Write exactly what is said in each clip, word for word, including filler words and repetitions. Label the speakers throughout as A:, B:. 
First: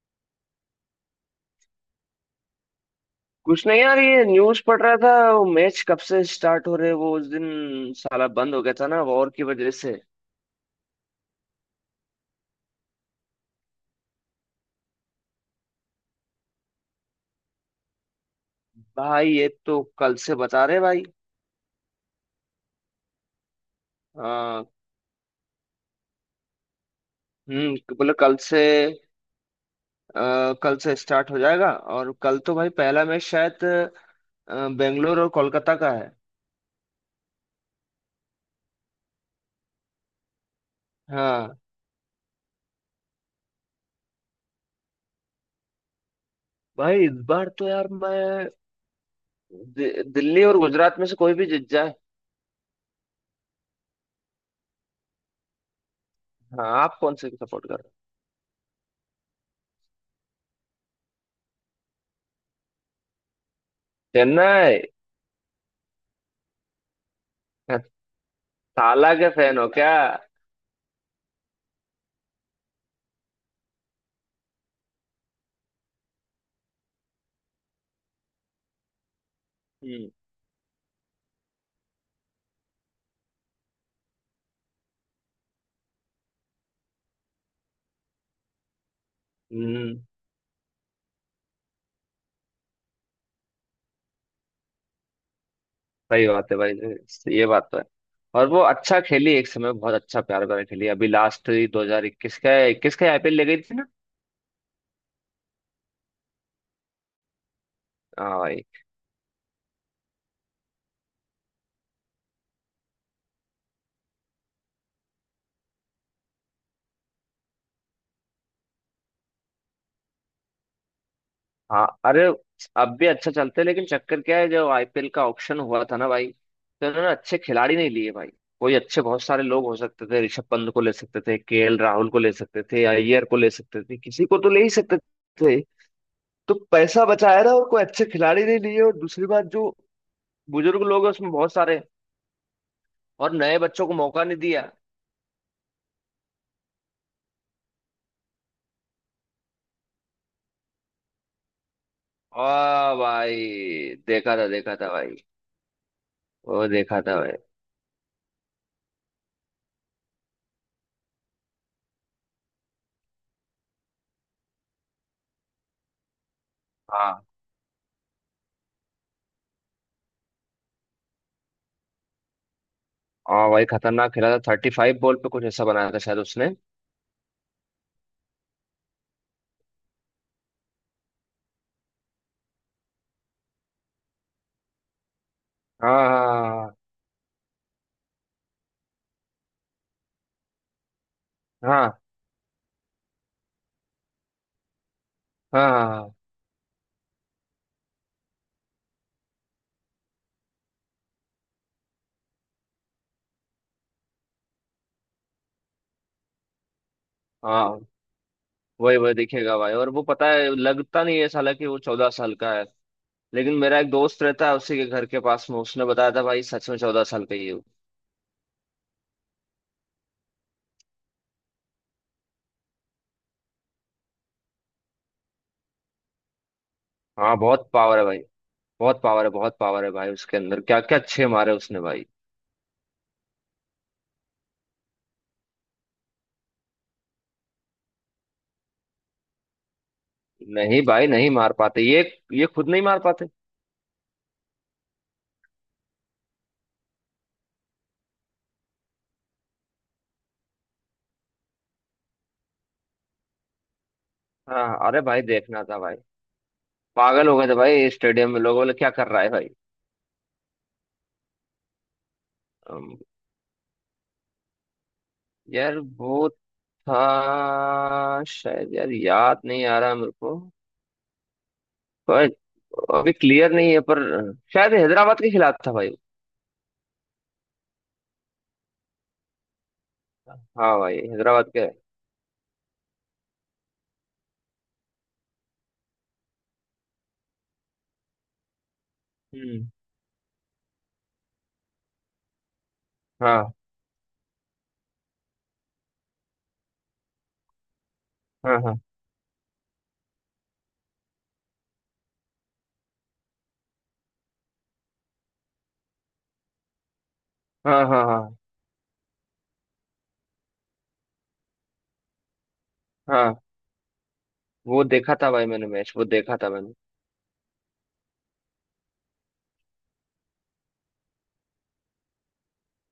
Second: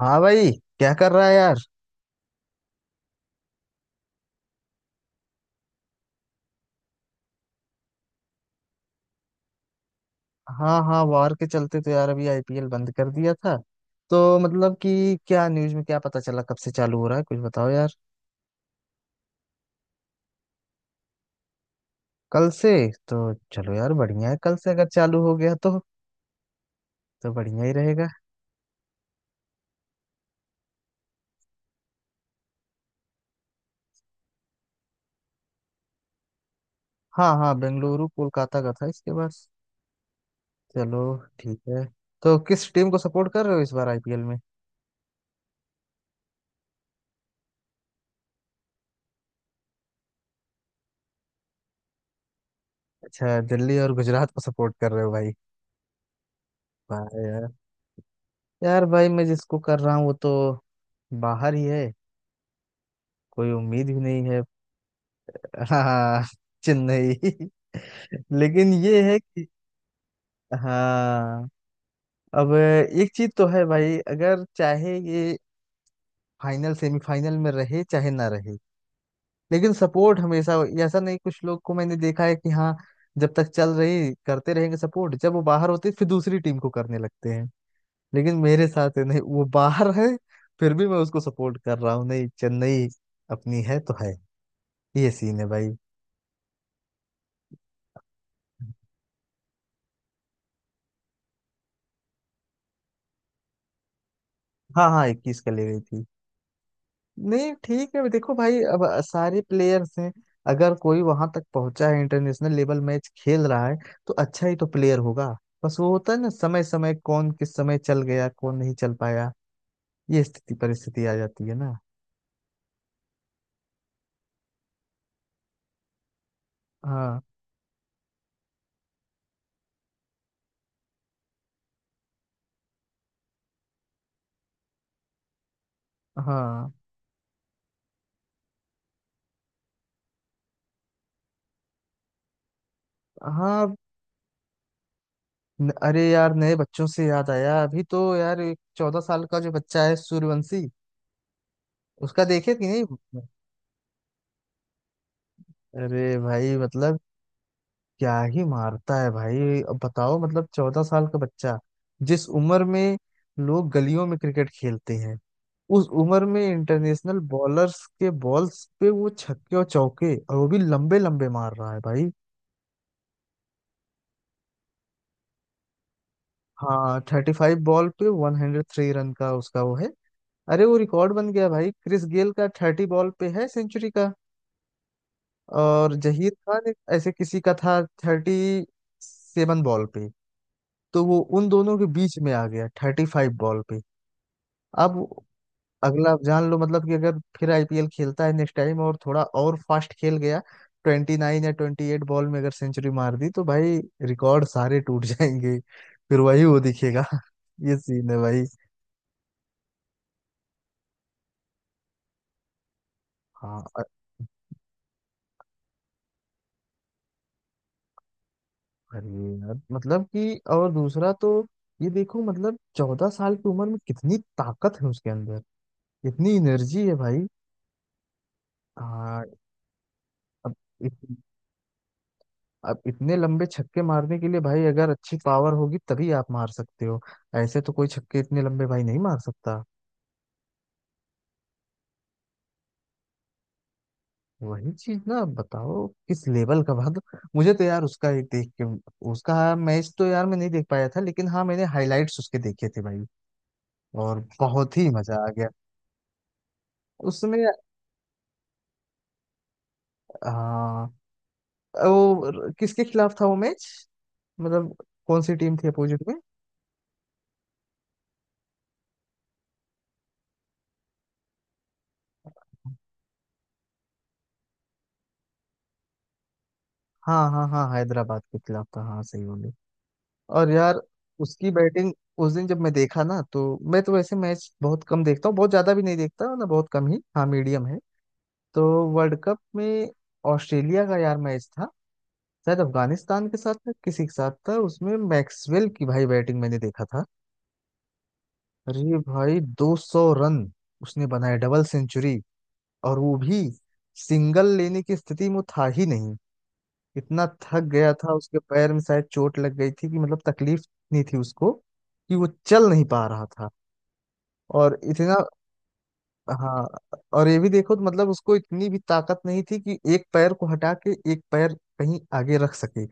A: हाँ भाई। क्या कर रहा है यार?
B: कुछ नहीं यार ये न्यूज पढ़ रहा था वो मैच कब से स्टार्ट हो रहे हैं, वो उस दिन साला बंद हो गया था ना वॉर की वजह से।
A: हाँ हाँ, वार के चलते तो यार अभी आईपीएल बंद कर दिया था। तो मतलब कि क्या न्यूज़ में क्या पता चला कब से चालू हो रहा है, कुछ बताओ यार।
B: भाई ये तो कल से बता रहे भाई।
A: कल से? तो चलो यार, बढ़िया है। कल
B: आ,
A: से अगर चालू हो गया तो तो बढ़िया ही
B: हम्म
A: रहेगा।
B: बोले कल से। आ, कल से स्टार्ट हो जाएगा। और कल तो भाई पहला मैच शायद अ, बेंगलोर और कोलकाता का है।
A: हाँ हाँ, बेंगलुरु कोलकाता का था इसके बाद। चलो।
B: हाँ
A: ठीक है। तो किस टीम को सपोर्ट कर रहे हो इस बार आईपीएल में?
B: भाई इस बार तो यार मैं दि, दिल्ली और गुजरात में से कोई भी जीत जाए।
A: अच्छा, दिल्ली और गुजरात को सपोर्ट कर रहे हो भाई?
B: हाँ, आप
A: वाह
B: कौन से
A: यार।
B: सपोर्ट कर रहे हो?
A: यार भाई मैं जिसको कर रहा हूँ वो तो बाहर ही है। कोई उम्मीद भी नहीं है।
B: चेन्नई।
A: हाँ। चेन्नई। लेकिन ये
B: ताला
A: है
B: के
A: कि
B: फैन हो क्या?
A: हाँ, अब एक चीज तो है भाई, अगर चाहे ये फाइनल सेमीफाइनल में रहे चाहे ना रहे लेकिन सपोर्ट हमेशा हो। ऐसा नहीं, कुछ लोग को मैंने देखा है कि हाँ, जब तक चल रही करते रहेंगे सपोर्ट, जब वो बाहर होते फिर दूसरी टीम को करने लगते हैं। लेकिन मेरे साथ है नहीं, वो बाहर
B: हम्म।
A: है फिर भी मैं उसको सपोर्ट कर रहा हूँ। नहीं, चेन्नई अपनी है तो है। ये सीन है भाई।
B: सही बात है भाई। ये बात तो है। और वो अच्छा खेली, एक समय बहुत अच्छा प्यार प्यार खेली। अभी लास्ट दो हजार इक्कीस का इक्कीस का आईपीएल ले गई थी ना।
A: हाँ हाँ, इक्कीस का ले गई थी। नहीं ठीक है, देखो
B: हाँ
A: भाई
B: भाई।
A: अब सारे प्लेयर्स हैं। अगर कोई वहां तक पहुंचा है, इंटरनेशनल लेवल मैच खेल रहा है, तो अच्छा ही तो प्लेयर होगा। बस वो होता है ना, समय समय कौन किस समय चल गया कौन नहीं चल पाया। ये स्थिति परिस्थिति आ जाती है ना।
B: हाँ अरे, अब भी अच्छा चलते हैं लेकिन चक्कर क्या है, जब आईपीएल का ऑक्शन हुआ था ना भाई, तो उन्होंने
A: हाँ
B: अच्छे खिलाड़ी नहीं लिए भाई। कोई अच्छे बहुत सारे लोग हो सकते थे। ऋषभ पंत को ले सकते थे, केएल राहुल को ले सकते थे, अय्यर को ले सकते थे, किसी को तो ले ही सकते थे। तो
A: हाँ
B: पैसा बचाया ना, और कोई अच्छे खिलाड़ी नहीं लिए। और दूसरी बात, जो बुजुर्ग लोग हैं उसमें बहुत सारे, और नए
A: हाँ,
B: बच्चों को मौका नहीं दिया।
A: न- अरे यार नए बच्चों से याद आया, अभी तो यार एक चौदह साल का जो बच्चा है, सूर्यवंशी, उसका देखे कि नहीं।
B: आ भाई, देखा था देखा था भाई।
A: अरे भाई
B: वो
A: मतलब
B: देखा था भाई।
A: क्या ही मारता है भाई। अब बताओ, मतलब चौदह साल का बच्चा, जिस उम्र में लोग गलियों में क्रिकेट खेलते हैं, उस उम्र में इंटरनेशनल
B: हाँ
A: बॉलर्स के बॉल्स पे वो छक्के और चौके और वो भी लंबे लंबे मार रहा है भाई।
B: हाँ भाई खतरनाक खेला था। थर्टी फाइव बॉल पे कुछ ऐसा बनाया था शायद उसने।
A: हाँ, थर्टी फाइव बॉल पे वन हंड्रेड थ्री रन का उसका वो है। अरे वो रिकॉर्ड बन गया भाई, क्रिस गेल का थर्टी बॉल पे है सेंचुरी का। और जहीर खान,
B: हाँ
A: एक ऐसे किसी का था, थर्टी सेवन बॉल पे। तो वो उन दोनों के
B: हाँ
A: बीच में आ गया थर्टी फाइव बॉल पे। अब
B: हाँ हाँ। हाँ
A: अगला
B: हाँ,
A: आप जान लो, मतलब कि अगर फिर आईपीएल खेलता है नेक्स्ट टाइम और थोड़ा और फास्ट खेल गया, ट्वेंटी नाइन या ट्वेंटी एट बॉल में अगर सेंचुरी मार दी तो भाई रिकॉर्ड सारे टूट जाएंगे। फिर वही वो दिखेगा
B: हाँ,
A: ये
B: हाँ,
A: सीन है भाई।
B: वही वही दिखेगा भाई। और वो पता है, लगता नहीं है साला कि वो चौदह साल का है। लेकिन
A: हाँ,
B: मेरा
A: अ-
B: एक दोस्त रहता है उसी के घर के पास में, उसने बताया था भाई सच में चौदह साल का ही है वो।
A: अरे यार मतलब कि, और दूसरा तो ये देखो, मतलब चौदह साल की उम्र में कितनी ताकत है उसके अंदर, इतनी एनर्जी है भाई।
B: हाँ बहुत पावर है भाई। बहुत पावर
A: हाँ।
B: है बहुत पावर है भाई उसके
A: अब
B: अंदर। क्या क्या अच्छे मारे उसने भाई।
A: अब इतने लंबे छक्के मारने के लिए भाई, अगर अच्छी पावर होगी तभी आप मार सकते हो। ऐसे तो कोई छक्के इतने लंबे भाई नहीं मार सकता।
B: नहीं भाई, नहीं मार पाते ये। ये खुद नहीं मार पाते।
A: वही चीज ना, अब बताओ किस लेवल का भाग। मुझे तो यार उसका एक देख के उसका, हाँ, मैच तो यार मैं नहीं देख पाया था, लेकिन हाँ मैंने हाइलाइट्स उसके देखे थे भाई, और
B: हाँ
A: बहुत ही
B: अरे
A: मजा
B: भाई
A: आ गया।
B: देखना था भाई। पागल हो
A: उसमें,
B: गए थे भाई स्टेडियम में, लोग बोले क्या कर रहा है भाई।
A: हाँ, वो किसके
B: अम,
A: खिलाफ था वो मैच? मतलब कौन सी टीम थी
B: यार
A: अपोजिट में?
B: वो था शायद, यार याद नहीं आ रहा मेरे को। पर अभी क्लियर नहीं है, पर शायद हैदराबाद के खिलाफ था भाई।
A: हाँ हाँ हाँ, हैदराबाद के खिलाफ था, हाँ सही बोले। और
B: हाँ
A: यार
B: भाई हैदराबाद
A: उसकी
B: के।
A: बैटिंग, उस दिन जब मैं देखा ना, तो मैं तो वैसे मैच बहुत कम देखता हूँ, बहुत ज्यादा भी नहीं देखता ना, बहुत कम ही, हाँ, मीडियम है। तो वर्ल्ड कप
B: हम्म।
A: में ऑस्ट्रेलिया का यार मैच था, शायद अफगानिस्तान के
B: हाँ
A: साथ था, किसी के साथ था, उसमें मैक्सवेल की भाई बैटिंग मैंने देखा था।
B: हाँ हाँ
A: अरे भाई, दो सौ रन उसने बनाए, डबल सेंचुरी। और वो भी सिंगल लेने की स्थिति में वो था ही नहीं, इतना थक
B: हाँ
A: गया
B: हाँ
A: था,
B: हाँ
A: उसके पैर में शायद चोट लग गई थी, कि मतलब तकलीफ नहीं थी उसको, कि वो चल नहीं पा रहा
B: हाँ,
A: था। और
B: वो देखा
A: इतना,
B: था भाई मैंने, मैच वो देखा था मैंने।
A: हाँ, और ये भी देखो तो मतलब उसको इतनी भी ताकत नहीं थी कि एक पैर को हटा के एक पैर कहीं आगे रख सके।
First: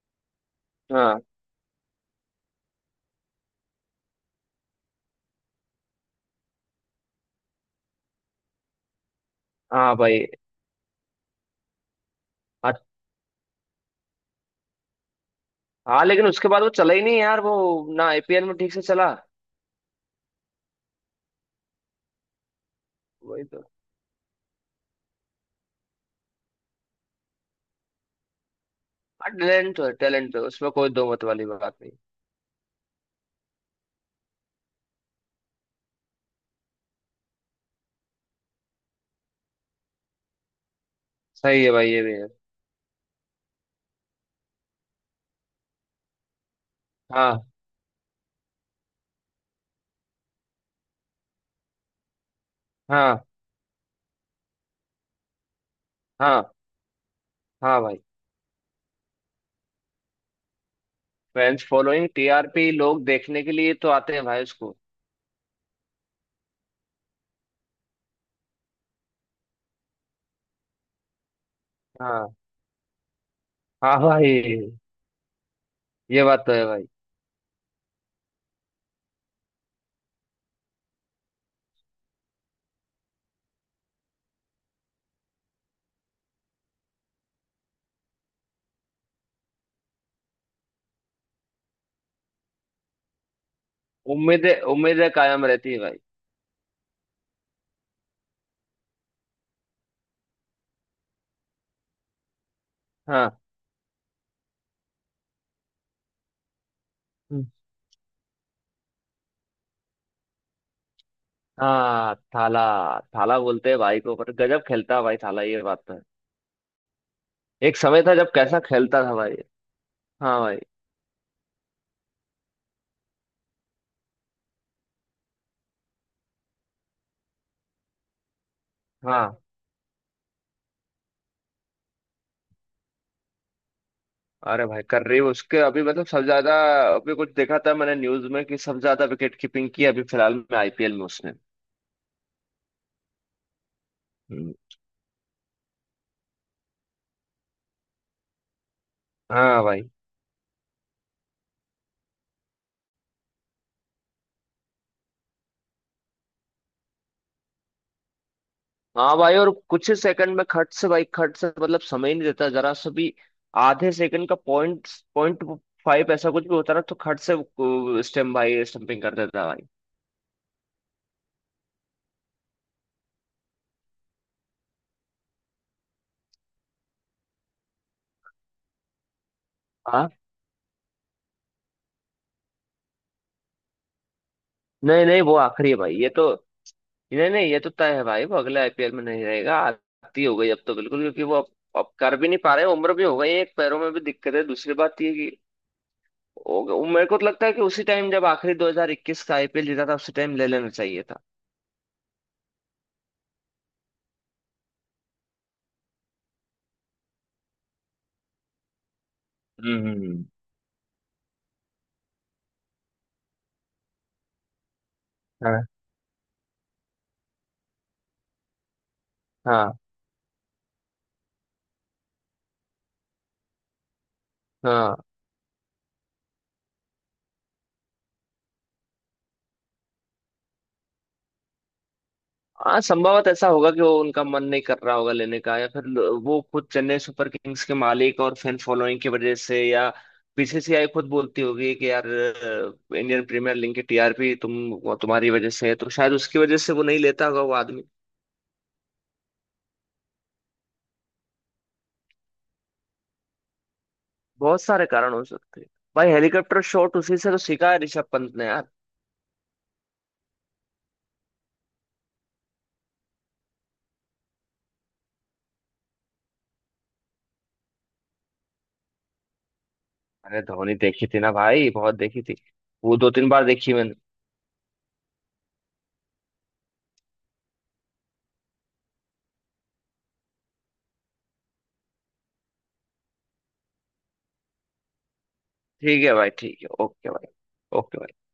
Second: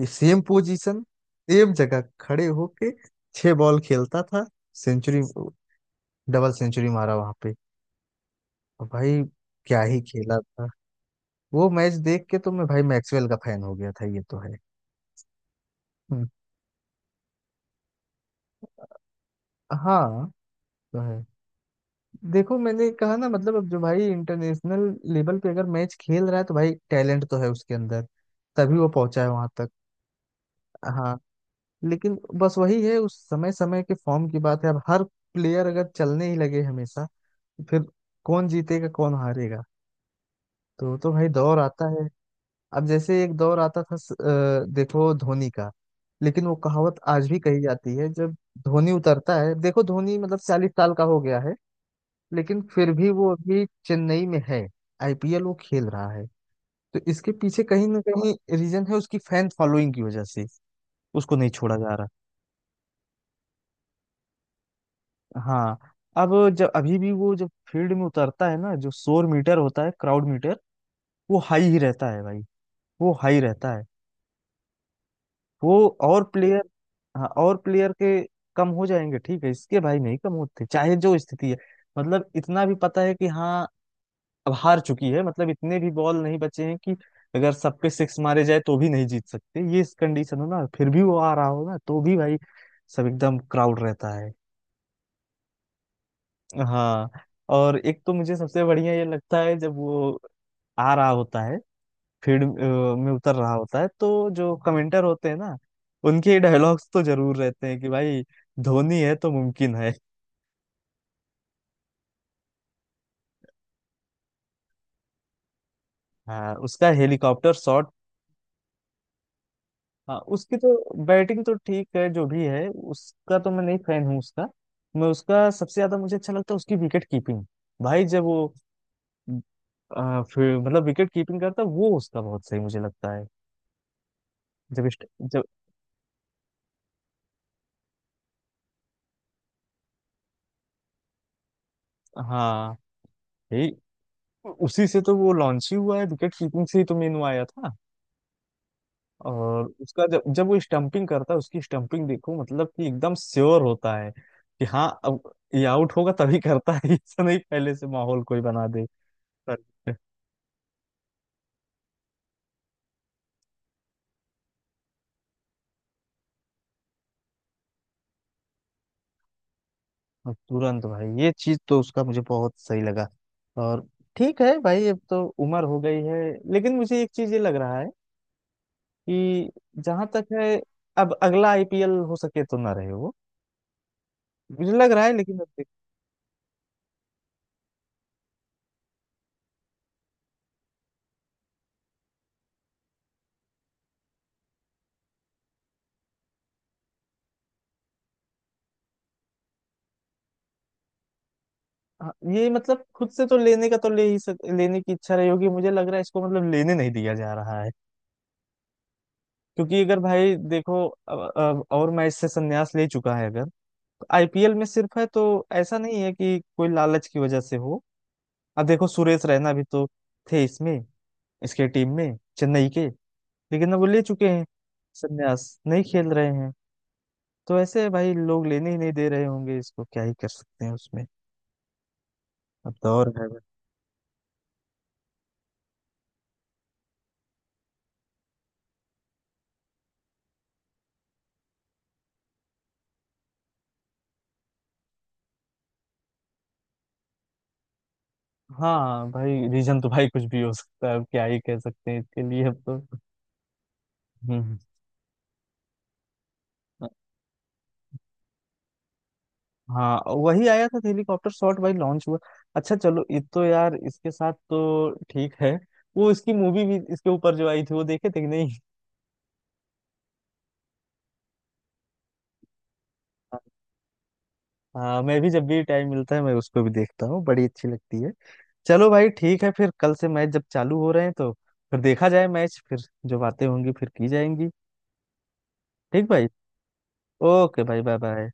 A: ये सेम पोजीशन,
B: हाँ
A: सेम जगह खड़े होके छह बॉल खेलता था। सेंचुरी, डबल सेंचुरी मारा वहां पे, और भाई क्या
B: हाँ
A: ही
B: भाई।
A: खेला था। वो मैच देख के तो मैं
B: हाँ
A: भाई मैक्सवेल का फैन हो गया था, ये तो है।
B: हाँ,
A: हम्म,
B: लेकिन उसके बाद वो चला ही नहीं यार वो, ना आईपीएल में ठीक से चला।
A: हाँ, तो है। देखो मैंने कहा ना,
B: वही
A: मतलब
B: तो।
A: अब जो भाई इंटरनेशनल लेवल पे अगर मैच खेल रहा है, तो भाई टैलेंट तो है उसके अंदर, तभी वो पहुंचा है
B: हाँ
A: वहां तक।
B: टैलेंट तो है, टैलेंट तो है उसमें, कोई दो
A: हाँ।
B: मत वाली बात नहीं।
A: लेकिन बस वही है, उस समय समय के फॉर्म की बात है। अब हर प्लेयर अगर चलने ही लगे हमेशा, फिर कौन जीतेगा कौन हारेगा। तो तो भाई दौर
B: सही है
A: आता
B: भाई, ये
A: है।
B: भी है।
A: अब जैसे एक दौर आता था स- अ, देखो धोनी का। लेकिन वो कहावत आज भी
B: हाँ
A: कही जाती है, जब धोनी उतरता है, देखो धोनी मतलब चालीस साल का हो गया है, लेकिन फिर भी
B: हाँ
A: वो अभी चेन्नई में है, आईपीएल वो खेल रहा है।
B: हाँ
A: तो इसके पीछे
B: हाँ
A: कहीं ना
B: भाई।
A: कहीं रीजन है, उसकी फैन फॉलोइंग की वजह से उसको नहीं
B: फैंस
A: छोड़ा जा
B: फॉलोइंग
A: रहा।
B: टीआरपी, लोग देखने के लिए तो आते हैं भाई उसको।
A: हाँ। अब जब अभी भी वो जब फील्ड में उतरता है ना, जो शोर मीटर होता है, क्राउड मीटर, वो हाई ही रहता है
B: हाँ
A: भाई। वो हाई रहता है।
B: हाँ भाई
A: वो
B: ये
A: और
B: बात तो
A: प्लेयर,
B: है भाई।
A: हाँ, और प्लेयर के कम हो जाएंगे ठीक है, इसके भाई नहीं कम होते चाहे जो स्थिति है। मतलब इतना भी पता है कि हाँ अब हार चुकी है, मतलब इतने भी बॉल नहीं बचे हैं कि अगर सब पे सिक्स मारे जाए तो भी नहीं जीत सकते, ये इस कंडीशन हो ना, फिर भी वो आ रहा हो ना तो भी भाई सब एकदम क्राउड रहता है।
B: उम्मीदें उम्मीदें कायम रहती है भाई।
A: हाँ, और एक तो मुझे सबसे बढ़िया ये लगता है, जब वो आ रहा होता है, फील्ड अ, में उतर
B: हाँ,
A: रहा होता है, तो जो कमेंटर होते हैं ना, उनके डायलॉग्स तो जरूर
B: हम्म।
A: रहते हैं कि भाई धोनी है तो मुमकिन है।
B: हाँ थाला। थाला बोलते हैं भाई को, पर गजब खेलता है भाई थाला, ये बात तो है।
A: हाँ, उसका हेलीकॉप्टर
B: एक
A: शॉट।
B: समय था जब कैसा खेलता था भाई।
A: हाँ,
B: हाँ
A: उसकी
B: भाई।
A: तो बैटिंग तो ठीक है जो भी है उसका, तो मैं नहीं फैन हूँ उसका। मैं उसका सबसे ज्यादा मुझे अच्छा लगता है उसकी विकेट कीपिंग। भाई जब वो
B: हाँ
A: आ, फिर मतलब विकेट कीपिंग करता है वो, उसका बहुत सही मुझे लगता है।
B: अरे भाई
A: जब
B: कर
A: इस्ट-
B: रही
A: जब
B: उसके अभी, मतलब सबसे ज्यादा। अभी कुछ देखा था मैंने न्यूज में कि सबसे ज्यादा विकेट कीपिंग की अभी फिलहाल में आईपीएल में उसने।
A: हाँ यही,
B: हम्म।
A: उसी से तो वो लॉन्च ही हुआ है, विकेट कीपिंग से ही तो मेनू आया था।
B: हाँ
A: और
B: भाई।
A: उसका, जब जब वो स्टंपिंग करता है, उसकी स्टंपिंग देखो, मतलब कि एकदम श्योर होता है कि हाँ अब ये आउट होगा, तभी करता है ऐसा नहीं पहले से माहौल कोई बना दे।
B: हाँ भाई, और कुछ ही सेकंड में खट से भाई खट से, मतलब समय ही नहीं देता जरा सा भी। आधे सेकंड का पॉइंट पॉइंट फाइव ऐसा कुछ भी होता ना, तो खट से स्टेम भाई स्टंपिंग कर देता भाई।
A: और तुरंत भाई, ये चीज तो उसका मुझे बहुत सही लगा। और ठीक है भाई, अब तो उम्र हो गई है। लेकिन मुझे एक चीज ये लग रहा है कि जहां
B: हाँ।
A: तक है, अब अगला आईपीएल हो सके तो ना रहे वो। मुझे लग रहा
B: नहीं
A: है,
B: नहीं वो
A: लेकिन अब देख-
B: आखिरी है भाई ये तो। नहीं नहीं ये तो तय है भाई, वो अगले आईपीएल में नहीं रहेगा। आती हो गई अब तो बिल्कुल, क्योंकि वो अब अब कर भी नहीं पा रहे, उम्र भी हो गई है, एक पैरों में भी दिक्कत है, दूसरी बात ये है कि हो गया- मेरे को तो लगता है कि उसी टाइम जब आखिरी दो हज़ार इक्कीस का आईपीएल जीता था, उसी टाइम ले लेना चाहिए था।
A: हाँ, ये मतलब खुद से तो लेने का, तो ले ही सक, लेने की इच्छा रही होगी, मुझे लग रहा है इसको मतलब लेने नहीं दिया जा रहा है।
B: हम्म
A: क्योंकि अगर
B: हम्म, हम्म।
A: भाई देखो, अब, अब और मैच से संन्यास ले चुका है अगर, तो आईपीएल में सिर्फ है तो,
B: हाँ
A: ऐसा नहीं है कि कोई लालच की वजह से हो। अब देखो सुरेश रैना भी
B: हाँ
A: तो थे इसमें, इसके टीम में चेन्नई के, लेकिन अब वो ले चुके हैं
B: हाँ।
A: संन्यास, नहीं खेल रहे हैं। तो ऐसे भाई लोग लेने ही नहीं दे रहे होंगे इसको, क्या ही कर सकते हैं उसमें। अब
B: हाँ
A: दौर
B: संभवत
A: है भाई।
B: ऐसा होगा कि वो, उनका मन नहीं कर रहा होगा लेने का, या फिर ल- वो खुद चेन्नई सुपर किंग्स के मालिक और फैन फॉलोइंग की वजह से, या बीसीसीआई खुद बोलती होगी कि यार अ, इंडियन प्रीमियर लीग की टीआरपी तुम, वो तुम्हारी वजह से है, तो शायद उसकी वजह से वो नहीं लेता होगा वो आदमी।
A: हाँ भाई रीजन तो भाई कुछ भी हो सकता है, अब क्या ही कह सकते हैं इसके लिए अब तो। हम्म।
B: बहुत सारे कारण हो सकते हैं। भाई हेलीकॉप्टर शॉट उसी से तो सीखा है ऋषभ पंत ने यार।
A: हाँ, वही आया था हेलीकॉप्टर शॉट भाई लॉन्च हुआ। अच्छा चलो, ये तो यार इसके साथ तो ठीक है। वो इसकी मूवी भी इसके ऊपर जो आई थी वो देखे थे कि नहीं?
B: अरे धोनी देखी थी ना भाई, बहुत देखी थी। वो दो तीन बार देखी मैंने।
A: हाँ, मैं भी जब भी टाइम मिलता है मैं उसको भी देखता हूँ, बड़ी अच्छी लगती है। चलो भाई ठीक है, फिर कल से मैच जब चालू हो रहे हैं तो फिर देखा जाए मैच, फिर जो बातें होंगी फिर की जाएंगी।
B: ठीक
A: ठीक
B: है
A: भाई।
B: भाई ठीक है ओके भाई।
A: ओके भाई, बाय
B: ओके।
A: बाय।